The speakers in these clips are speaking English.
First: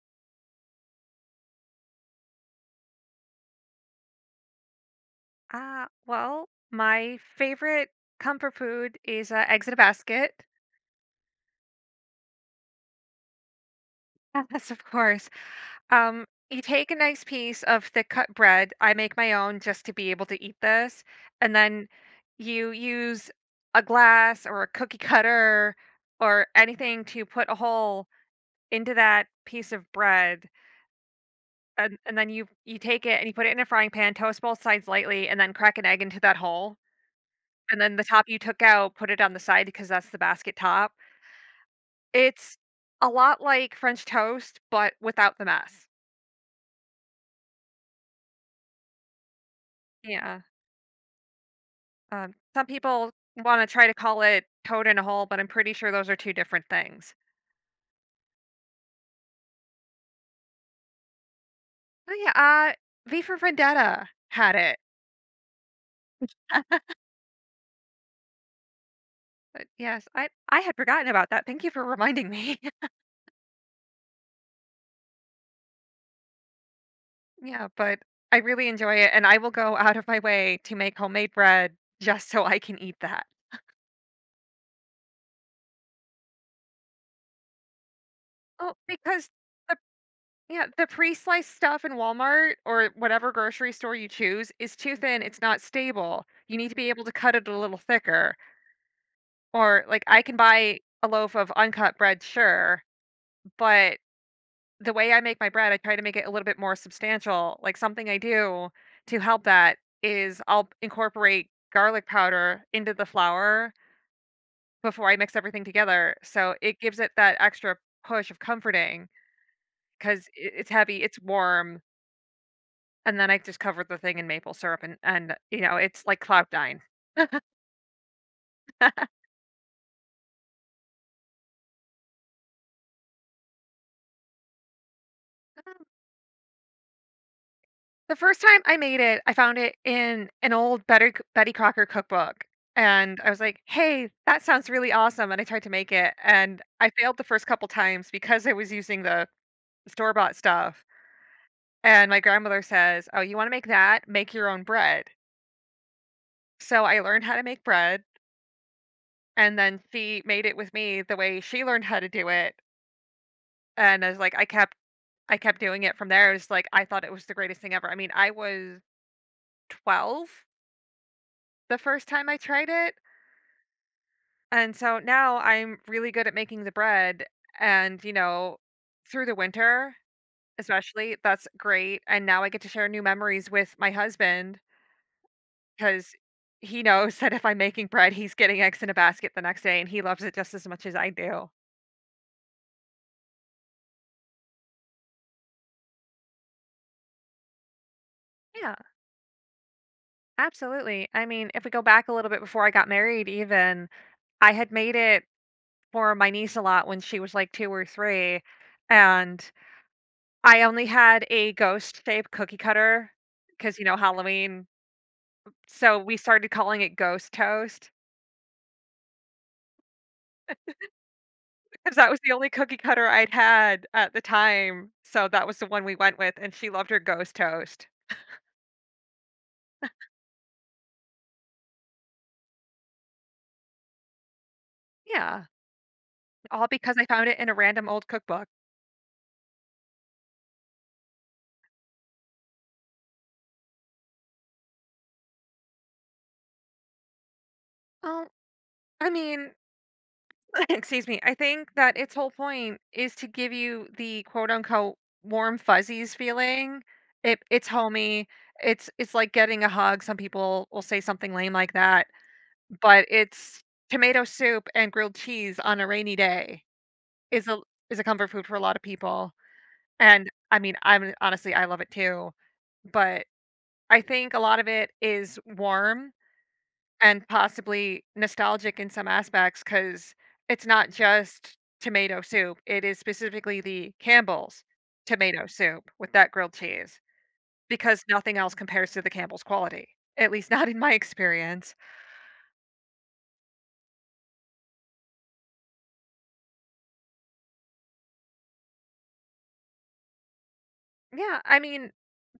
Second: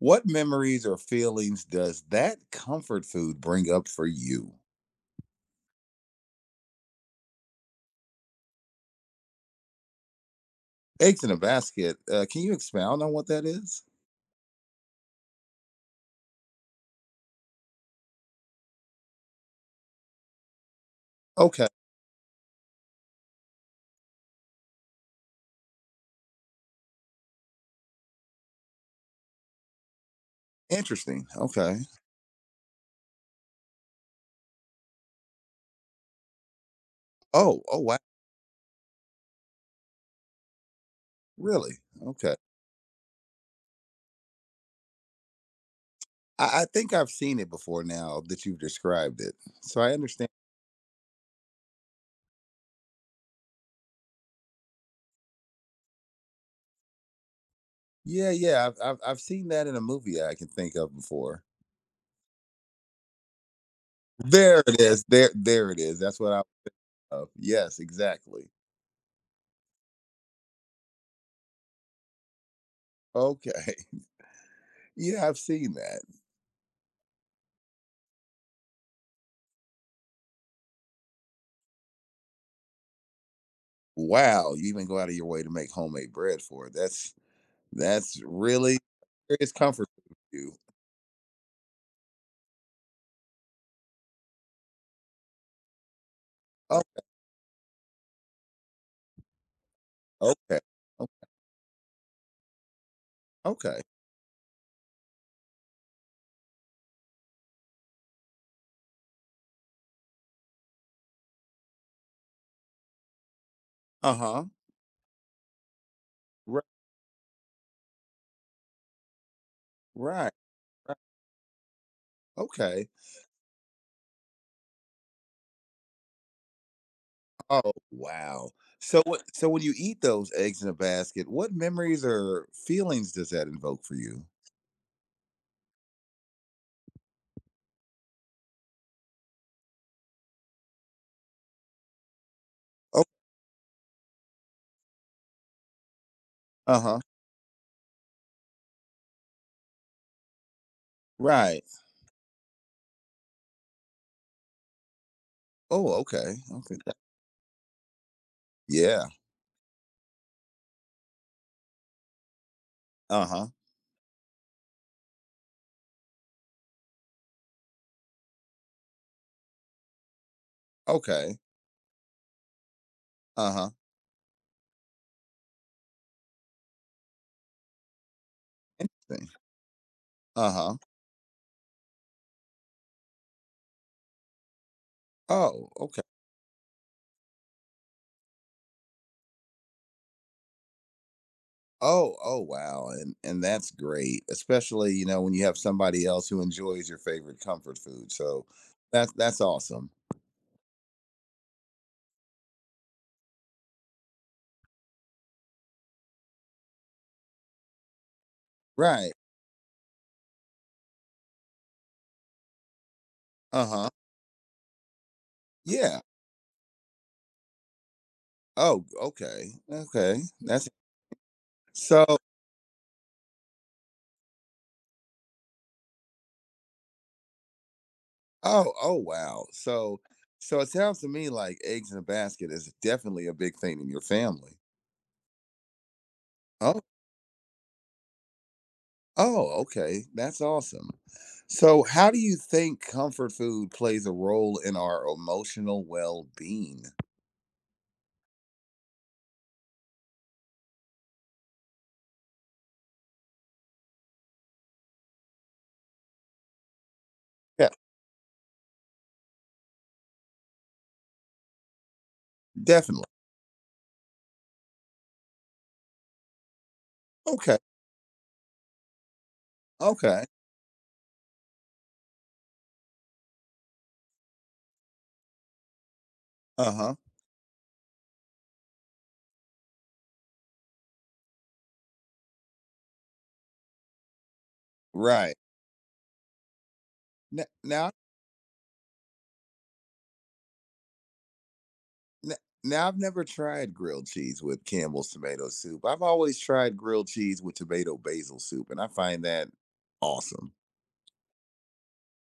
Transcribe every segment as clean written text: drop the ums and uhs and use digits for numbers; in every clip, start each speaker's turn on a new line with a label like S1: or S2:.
S1: What memories or feelings does that comfort food bring up for you?
S2: My favorite comfort food is eggs in a basket.
S1: Eggs in a basket. Can you expound on what that is?
S2: Yes, of course. You take a nice piece of thick cut bread. I make my own just to be able to eat this, and
S1: Okay,
S2: then you use a glass or a cookie cutter or anything to put a hole into that piece of bread.
S1: interesting. Okay.
S2: And then you take it and you put it in a frying pan, toast both sides lightly, and then crack an egg into that hole.
S1: Oh,
S2: And
S1: oh
S2: then
S1: wow.
S2: the top you took out, put it on the side because that's the basket top.
S1: Really? Okay.
S2: It's a lot like French toast, but without the mess.
S1: I think I've seen it before now that you've described it. So I understand.
S2: Yeah. Some people wanna try to call it toad in a hole, but I'm pretty sure those are 2 different things.
S1: Yeah, yeah. I've seen that in a movie I can think of before.
S2: Oh, yeah, V for Vendetta had
S1: There
S2: it.
S1: it is. There it is. That's what I of. Yes, exactly.
S2: But yes, I had forgotten about that, thank you for reminding me.
S1: Okay. Yeah, I've seen that.
S2: Yeah, but I really enjoy it, and I will go out of my way to make homemade bread just so I can eat that.
S1: Wow, you even go out of your way to make homemade bread for it. That's
S2: Oh,
S1: really
S2: because
S1: serious comfort food for you.
S2: yeah, the pre-sliced stuff in Walmart or whatever grocery store you choose is too thin, it's not stable. You need to
S1: Oh,
S2: be able to cut it a little thicker. Or like I can
S1: okay.
S2: buy a
S1: O-
S2: loaf of uncut bread, sure,
S1: Okay.
S2: but the way I make my bread, I try to make it a little bit more substantial. Like something I do to help that is I'll incorporate garlic powder into the flour
S1: Uh-huh.
S2: before I mix everything together. So
S1: Right.
S2: it gives it that extra push of comforting because
S1: Right.
S2: it's
S1: Right.
S2: heavy, it's warm.
S1: Okay.
S2: And then I just covered the thing in maple syrup and you know, it's like cloud nine.
S1: Oh, wow. So when you eat those eggs in a basket, what memories or feelings does that invoke for you?
S2: Um, the first time I made it, I found it in an old Betty Crocker cookbook,
S1: Oh,
S2: and I was like, "Hey, that sounds really awesome," and I tried to make it, and I
S1: uh-huh.
S2: failed the first couple times because I was using the store-bought stuff,
S1: Right.
S2: and my grandmother says, "Oh, you wanna make that? Make your own bread."
S1: Oh, okay. Okay.
S2: So I learned how to make bread,
S1: Yeah.
S2: and then she made it with me the way she learned how to do it,
S1: Uh-huh.
S2: and I was like I kept doing it from there. It was like I thought it was the greatest thing ever. I mean, I was 12
S1: Okay.
S2: the first time I tried it,
S1: Uh-huh.
S2: and so now I'm really good at making the bread and, you know, through
S1: Interesting.
S2: the winter
S1: Uh-huh.
S2: especially, that's great, and now I get to share new memories with my husband
S1: Oh, okay.
S2: because he knows that if I'm making bread, he's getting eggs in a basket the next day, and he loves it just as much as I do.
S1: Oh, oh wow. And that's great, especially, you know, when you have somebody else who enjoys your favorite comfort food. So
S2: Yeah,
S1: that's awesome.
S2: absolutely. I mean, if we go back a little bit before I got married even, I had made it for my niece a lot when she was like 2 or 3,
S1: Right.
S2: and I only had a ghost-shaped cookie cutter because you
S1: Uh-huh.
S2: know, Halloween, so
S1: Yeah.
S2: we started calling it ghost toast
S1: Oh, okay. Okay. That's
S2: because
S1: so
S2: that was the only cookie cutter I'd had at the time, so that was the one we went with, and she loved her ghost toast.
S1: oh, oh wow. So it sounds to me like eggs in a basket is definitely a big thing in your family.
S2: Yeah, all
S1: Oh,
S2: because I found it in a random old cookbook.
S1: oh, okay. That's awesome. So how do you think comfort food plays a role in our emotional well-being?
S2: Well, I mean, excuse me. I think that its whole point is to give you the quote unquote warm fuzzies feeling. It's
S1: Yeah,
S2: homey. It's like getting a hug. Some people will say something lame like that,
S1: definitely.
S2: but it's tomato soup and grilled cheese on a rainy day is
S1: Okay.
S2: a is a comfort food for a lot of people.
S1: Okay.
S2: And I mean, I'm honestly I love it too, but I think a lot of it is warm
S1: Uh-huh.
S2: and possibly nostalgic in some aspects because it's not just tomato soup. It is specifically the Campbell's
S1: Right.
S2: tomato soup with that grilled cheese
S1: N- Now,
S2: because nothing else compares to the Campbell's quality, at least not in my experience.
S1: n- now, I've never tried grilled cheese with Campbell's tomato soup. I've always tried grilled cheese with tomato basil soup, and I find that awesome.
S2: Yeah, I mean,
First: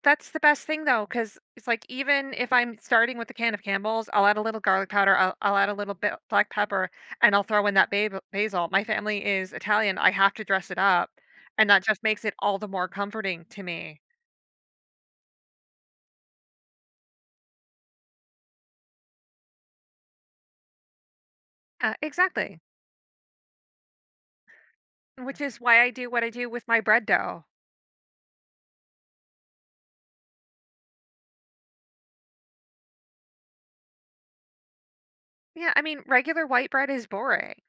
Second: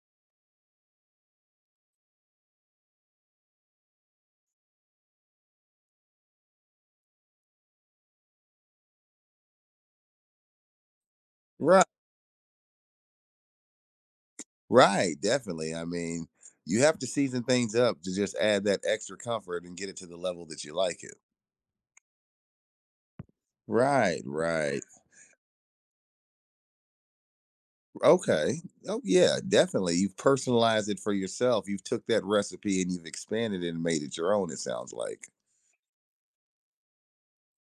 S2: that's the best thing though, because it's like even if I'm starting with a can of Campbell's, I'll add a little garlic powder, I'll add a little bit black pepper, and I'll throw in that basil. My family is Italian. I have to dress it up. And that
S1: Right.
S2: just makes it all the more comforting to me.
S1: Right. Definitely. I mean, you have to season things up to just add that extra comfort and get it to the level that you like it.
S2: Yeah, exactly.
S1: Right, right.
S2: Which is why I do what I do with my bread dough.
S1: Okay. Oh yeah, definitely. You've personalized it for yourself. You've took that recipe and you've expanded it and made it your own, it sounds like.
S2: Yeah, I mean, regular white bread is boring.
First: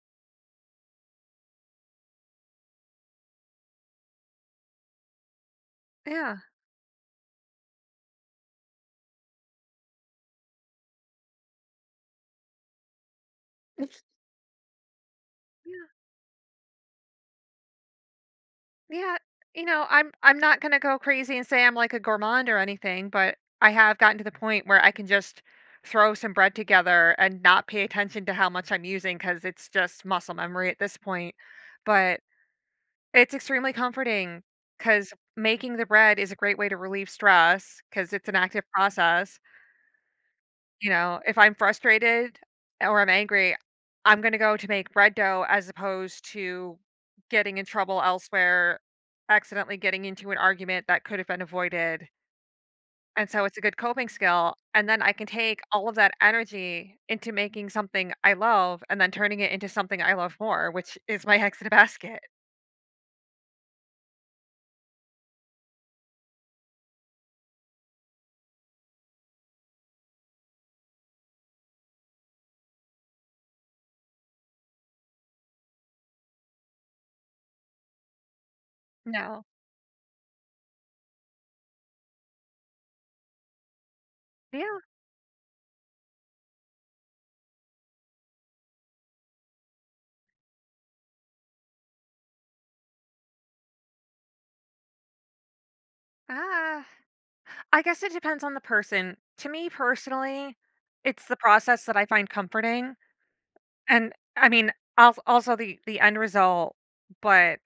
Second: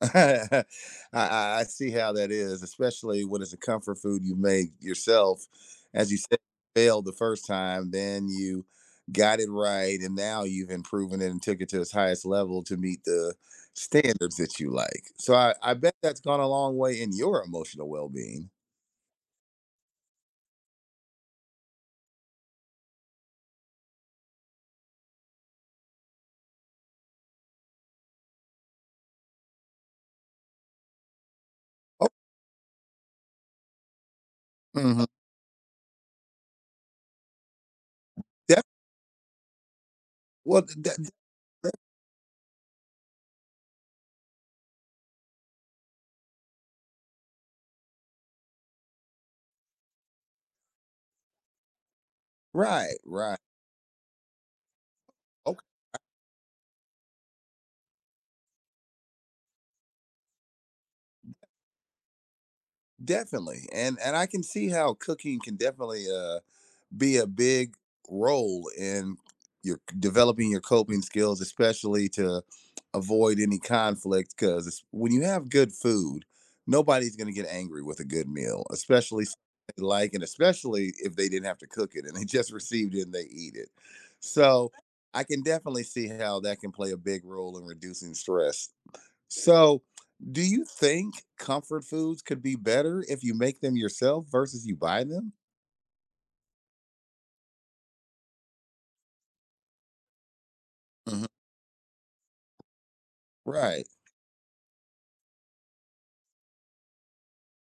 S1: I, I see how that is, especially when it's a comfort food you make yourself. As you
S2: Yeah.
S1: said, you failed the first time, then you got it right, and now you've improved it and took it to its highest level to meet the standards that you like. So I
S2: Yeah.
S1: bet that's gone a long way in your emotional well being.
S2: Yeah. You know, I'm not gonna go crazy and say I'm like a gourmand or anything, but I have gotten to the point where I can just throw some bread together and not pay attention to how much I'm using because it's just muscle memory at this point.
S1: Oh,
S2: But it's extremely comforting
S1: mhm.
S2: because making the bread is a great way to relieve stress because it's an
S1: Def-
S2: active process.
S1: well,
S2: You
S1: de- de-
S2: know, if I'm frustrated or I'm angry, I'm going to go to make bread dough as opposed to getting in trouble elsewhere, accidentally getting into an argument that could have been avoided.
S1: right,
S2: And
S1: right.
S2: so it's a good coping skill. And then I can take
S1: Okay,
S2: all of that energy into making something I love and then turning it into something I love more, which is my eggs in a basket.
S1: definitely. And I can see how cooking can definitely, be a big role in your developing your coping skills, especially to avoid any conflict. Because when you have good food, nobody's going to get angry with a good meal, especially something
S2: No.
S1: they like, and especially if they didn't have to cook it and they just received it and they eat it. So
S2: Yeah.
S1: I can definitely see how that can play a big role in reducing stress. So, do you think comfort foods could be better if you make them yourself versus you buy them?
S2: Ah. I guess it depends on the person. To me personally, it's
S1: Mhm.
S2: the process that I find comforting.
S1: Right.
S2: And I mean, also the end result, but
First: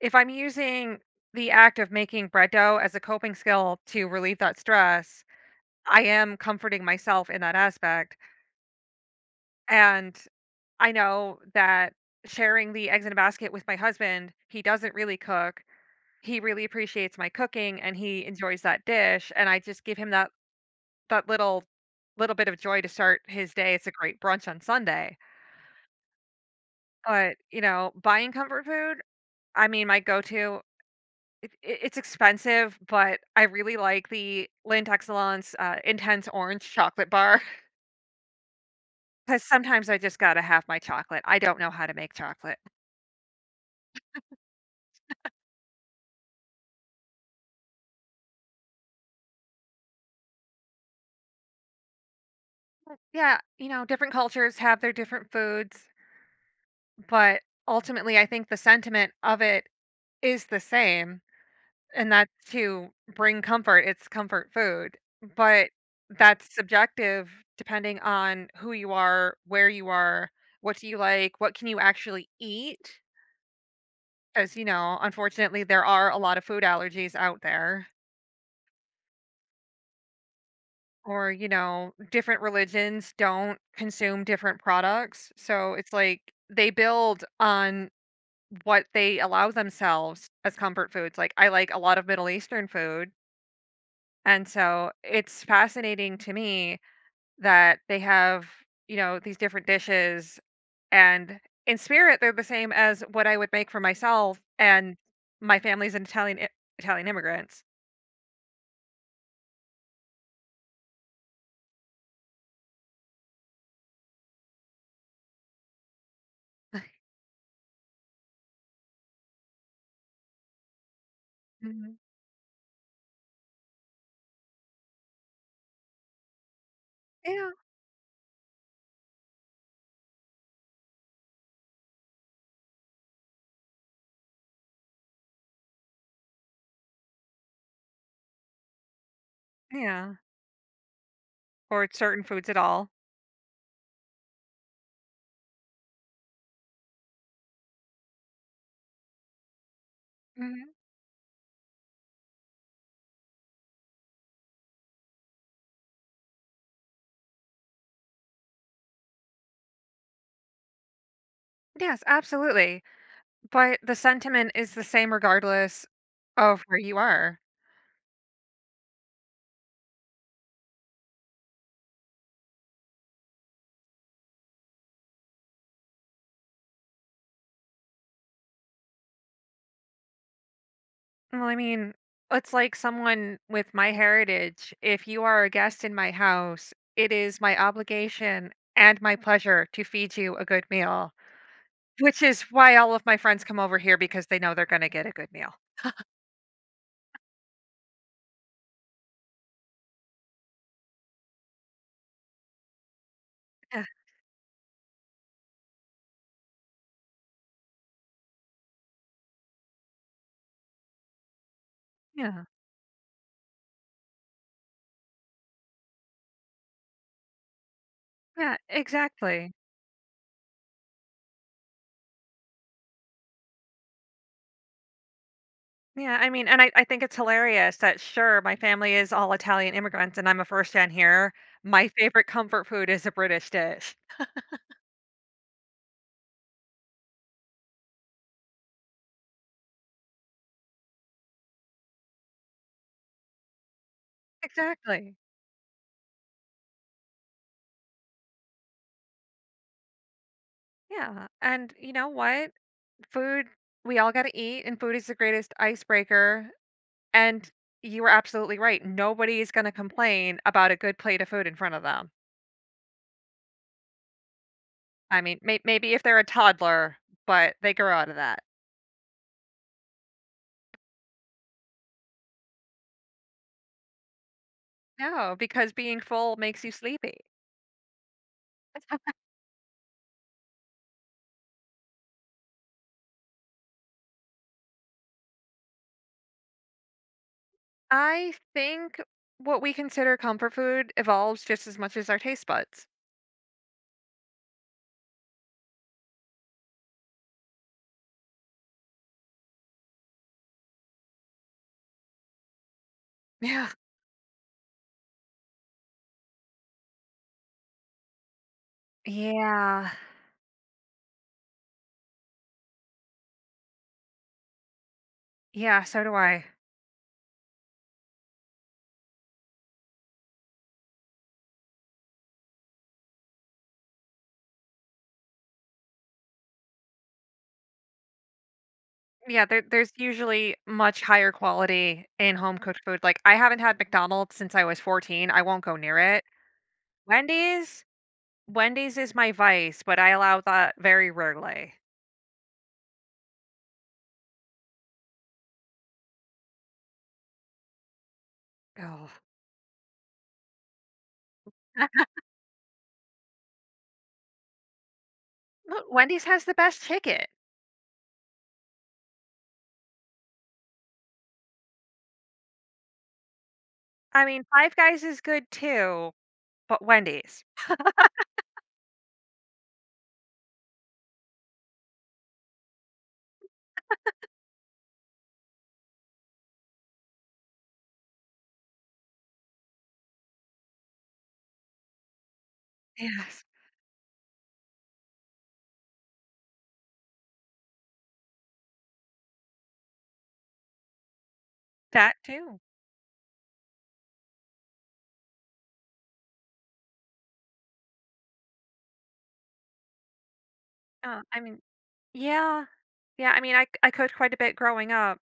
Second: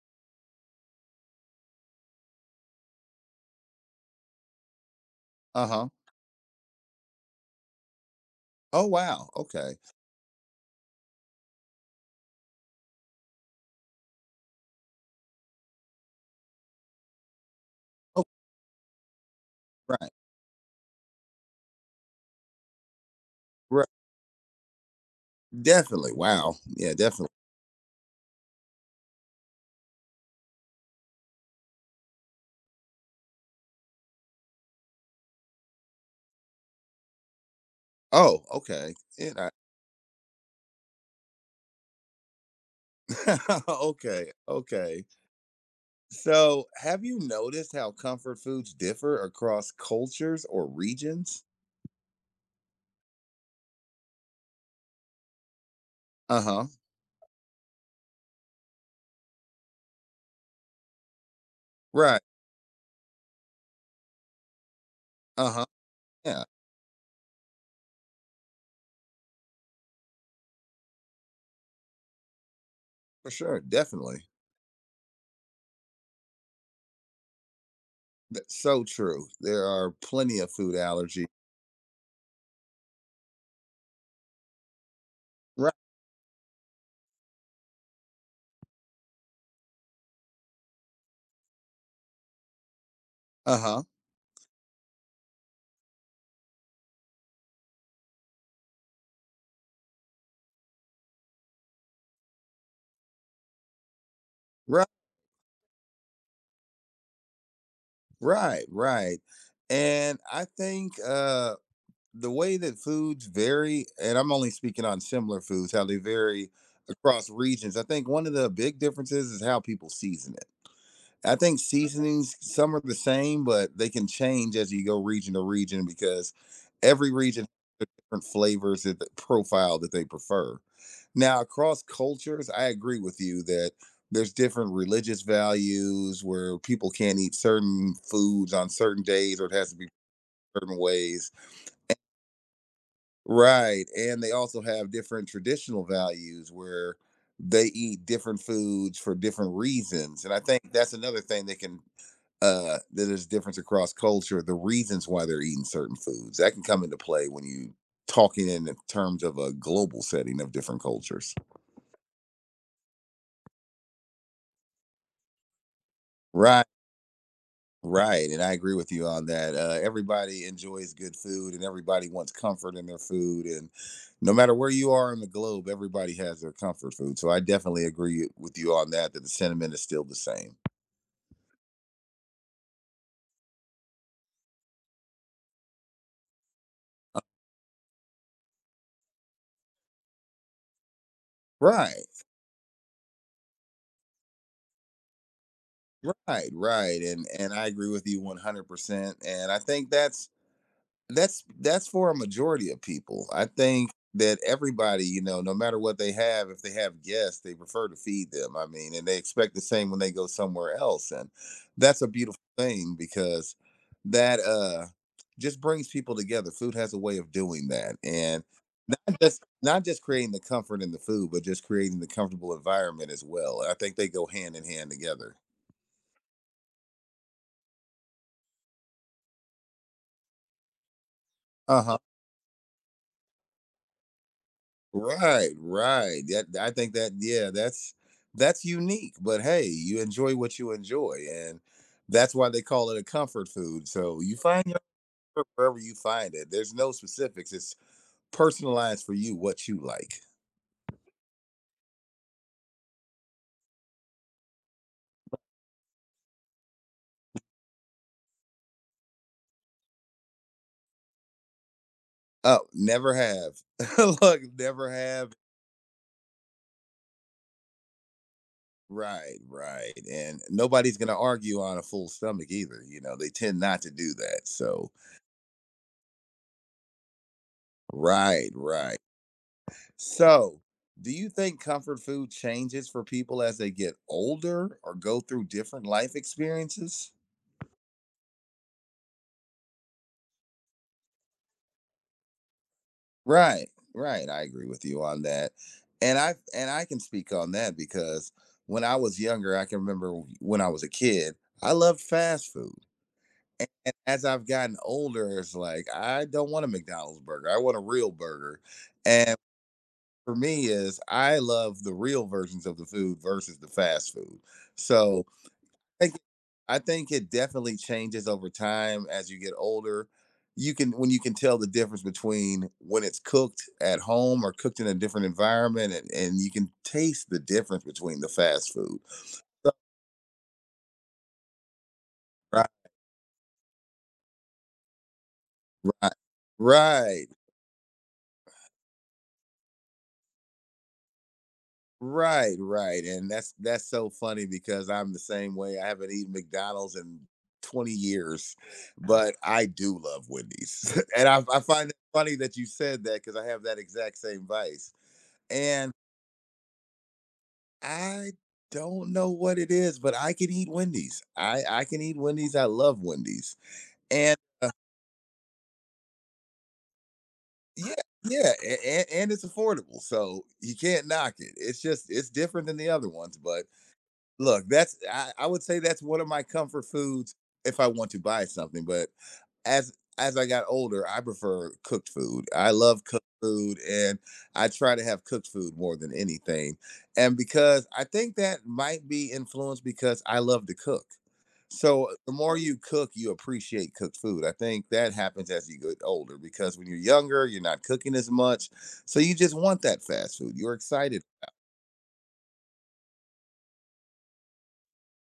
S2: if I'm using the act of making bread dough as a coping skill to relieve that stress,
S1: Uh huh.
S2: I am comforting myself in that aspect,
S1: Oh, wow, okay.
S2: and I know that sharing the eggs in a basket with my husband, he doesn't really cook, he really appreciates my cooking, and
S1: Oh,
S2: he enjoys that dish, and I just give him
S1: right,
S2: that that little bit of joy to start his day,
S1: right,
S2: it's a great brunch on Sunday,
S1: definitely, wow, yeah, definitely.
S2: but, you know, buying comfort food I mean, my go-to it's expensive, but I really like the Lint Excellence Intense Orange Chocolate Bar
S1: Oh, okay, and
S2: because
S1: I
S2: sometimes I just gotta have my chocolate. I don't know how to make chocolate.
S1: okay, okay. So, have you noticed how comfort foods differ across cultures or regions?
S2: Yeah, you know, different cultures have their different foods,
S1: Uh-huh,
S2: but ultimately, I think the sentiment of it is the same, and
S1: right,
S2: that's to bring comfort. It's comfort food,
S1: uh-huh,
S2: but
S1: yeah,
S2: that's subjective depending on who you are, where you are, what do you like, what can you actually eat.
S1: for sure, definitely.
S2: Because, you know, unfortunately, there are a lot of food allergies out there.
S1: That's so true. There are plenty of food allergies.
S2: Or, you know, different religions don't consume different products. So
S1: Right,
S2: it's like they build on what they allow themselves as comfort foods. Like, I like a lot of Middle Eastern food.
S1: uh-huh,
S2: And so it's fascinating to me that they have, you know, these different dishes. And in spirit, they're the same as what I would make for myself.
S1: right,
S2: And my family's an Italian, immigrants.
S1: right, right. And I think the way that foods vary, and I'm only speaking on similar foods, how they vary across regions. I think one of the big differences is how people season it. I think
S2: Mhm.
S1: seasonings, some are the same, but they can change as you go region to region because every region
S2: Yeah.
S1: has different flavors that the profile that they prefer. Now, across cultures, I agree with you that there's different religious values where people can't eat certain foods on certain days or it has to be
S2: Yeah,
S1: certain ways.
S2: or certain foods at all.
S1: Right. And they also have different traditional values where they eat different foods for different reasons. And I
S2: Mhm.
S1: think that's another thing that can that there's difference across culture, the reasons why they're eating certain foods. That can come into play when you talking in the terms of a global setting of different cultures.
S2: Yes, absolutely. But the sentiment is the same regardless of
S1: Right.
S2: where you are.
S1: Right, and I agree with you on that. Everybody enjoys good food, and everybody wants comfort in their food. And no matter where you are in the globe, everybody has their comfort food. So I definitely agree with you on that. That the sentiment is still the same.
S2: Well, I mean, it's like someone with my heritage. If you are a guest in my house, it is my obligation and my pleasure to feed you a good meal,
S1: Right,
S2: which is why all of my friends come over here because they know they're going to get a good meal.
S1: right, right. And I agree with you 100%. And I think that's for a majority of people. I
S2: Yeah,
S1: think that everybody, no matter what they have, if they have guests, they prefer to feed them. I mean, and they expect the same when they go somewhere else, and that's a beautiful
S2: yeah,
S1: thing because that just brings people together. Food has a way of doing that, and
S2: yeah,
S1: not just
S2: exactly.
S1: not just creating the comfort in the food, but just creating the comfortable environment as well. I think they go hand in hand together.
S2: Yeah, I mean, and I think it's hilarious that sure, my family is all Italian immigrants and I'm a first gen here.
S1: Uh
S2: My
S1: huh.
S2: favorite comfort food is a British dish.
S1: Right, right. That I think that yeah, that's unique. But hey, you enjoy what you enjoy, and that's why they call it a comfort food. So you find your
S2: Exactly.
S1: comfort wherever you find it. There's no specifics. It's personalized for you what you like.
S2: Yeah. And you know what? Food, we all got to eat, and food is the greatest icebreaker. And you were absolutely right. Nobody is going to complain about a good plate of food in front of them.
S1: Oh, never have. Look, never
S2: I
S1: have.
S2: mean, maybe if they're a toddler, but they grow out of that.
S1: Right, right. And nobody's gonna argue on a full stomach either. You know, they tend not to do that. So
S2: No, because being full makes you sleepy.
S1: right, right. So, do you think comfort food changes for people as they get older or go through different life experiences?
S2: I think what we consider comfort food evolves just as much as our taste buds.
S1: Right, right. I agree with you on that. And I can speak on that because when I was younger, I can remember when I was a kid, I loved fast food.
S2: Yeah.
S1: And as I've gotten older, it's like I don't want a McDonald's burger. I want a real burger. And
S2: Yeah.
S1: for me is I love the real versions of the food versus the fast food. So,
S2: Yeah, so do
S1: think
S2: I.
S1: I think it definitely changes over time as you get older. You can when you can tell the difference between when it's cooked at home or cooked in a different environment, and you can taste the difference between the fast food.
S2: Yeah,
S1: So-
S2: there's usually much higher quality in home
S1: Right,
S2: cooked food. Like I haven't had McDonald's since I was 14. I won't go near
S1: right,
S2: it.
S1: right,
S2: Wendy's, Wendy's is my vice, but I allow that very rarely.
S1: right, right. And that's so funny because I'm the same way. I haven't eaten McDonald's in 20 years,
S2: Oh.
S1: but I do love Wendy's, and I find it funny that you said that because I have that exact same vice
S2: Look,
S1: and
S2: Wendy's has the best chicken.
S1: I don't know what it is, but I can eat Wendy's. I can eat Wendy's. I love Wendy's,
S2: I
S1: and
S2: mean, Five Guys is good too, but Wendy's.
S1: yeah, yeah, and it's affordable, so you can't knock it. It's just it's different than the other ones, but look, I would say that's one of my comfort foods if I want to buy something. But as as I got older, I prefer cooked food. I love cooked
S2: Yes.
S1: food and I try to have cooked food more than anything. And because I think that might be influenced because I love to cook. So
S2: That
S1: the more
S2: too.
S1: you cook, you appreciate cooked food. I think that happens as you get older because when you're younger, you're not cooking as much. So you just want that fast food. You're
S2: Uh,
S1: excited.
S2: I mean, Yeah. Yeah, I mean, I cooked quite a bit growing up,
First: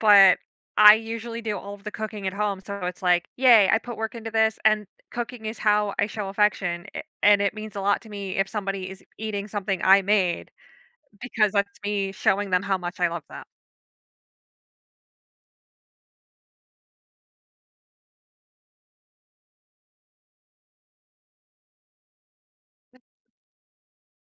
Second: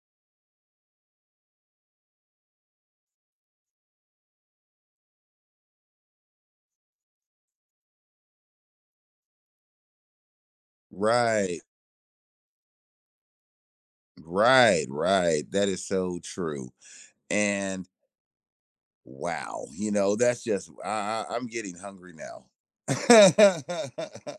S2: but I usually do all of the cooking at home, so it's like, "Yay, I put work into this," and cooking is how I show affection, a and it means a lot to me if somebody is eating something I made because
S1: Right.
S2: that's me showing them how much I love them.
S1: Right, right. That is so true. And wow, I am getting hungry now.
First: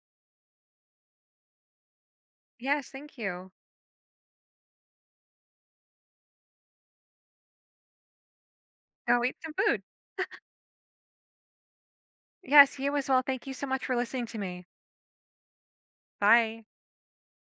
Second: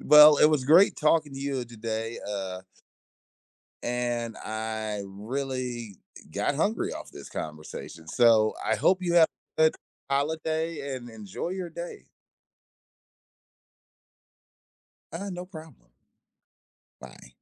S1: Well, it was great talking to you today,
S2: Yes, thank you.
S1: and I really got hungry off this conversation, so I hope you
S2: Go
S1: have
S2: eat some
S1: a good
S2: food.
S1: holiday and enjoy your day.
S2: Yes, you as well, thank you so much for listening to me.
S1: No problem.
S2: Bye.
S1: Bye.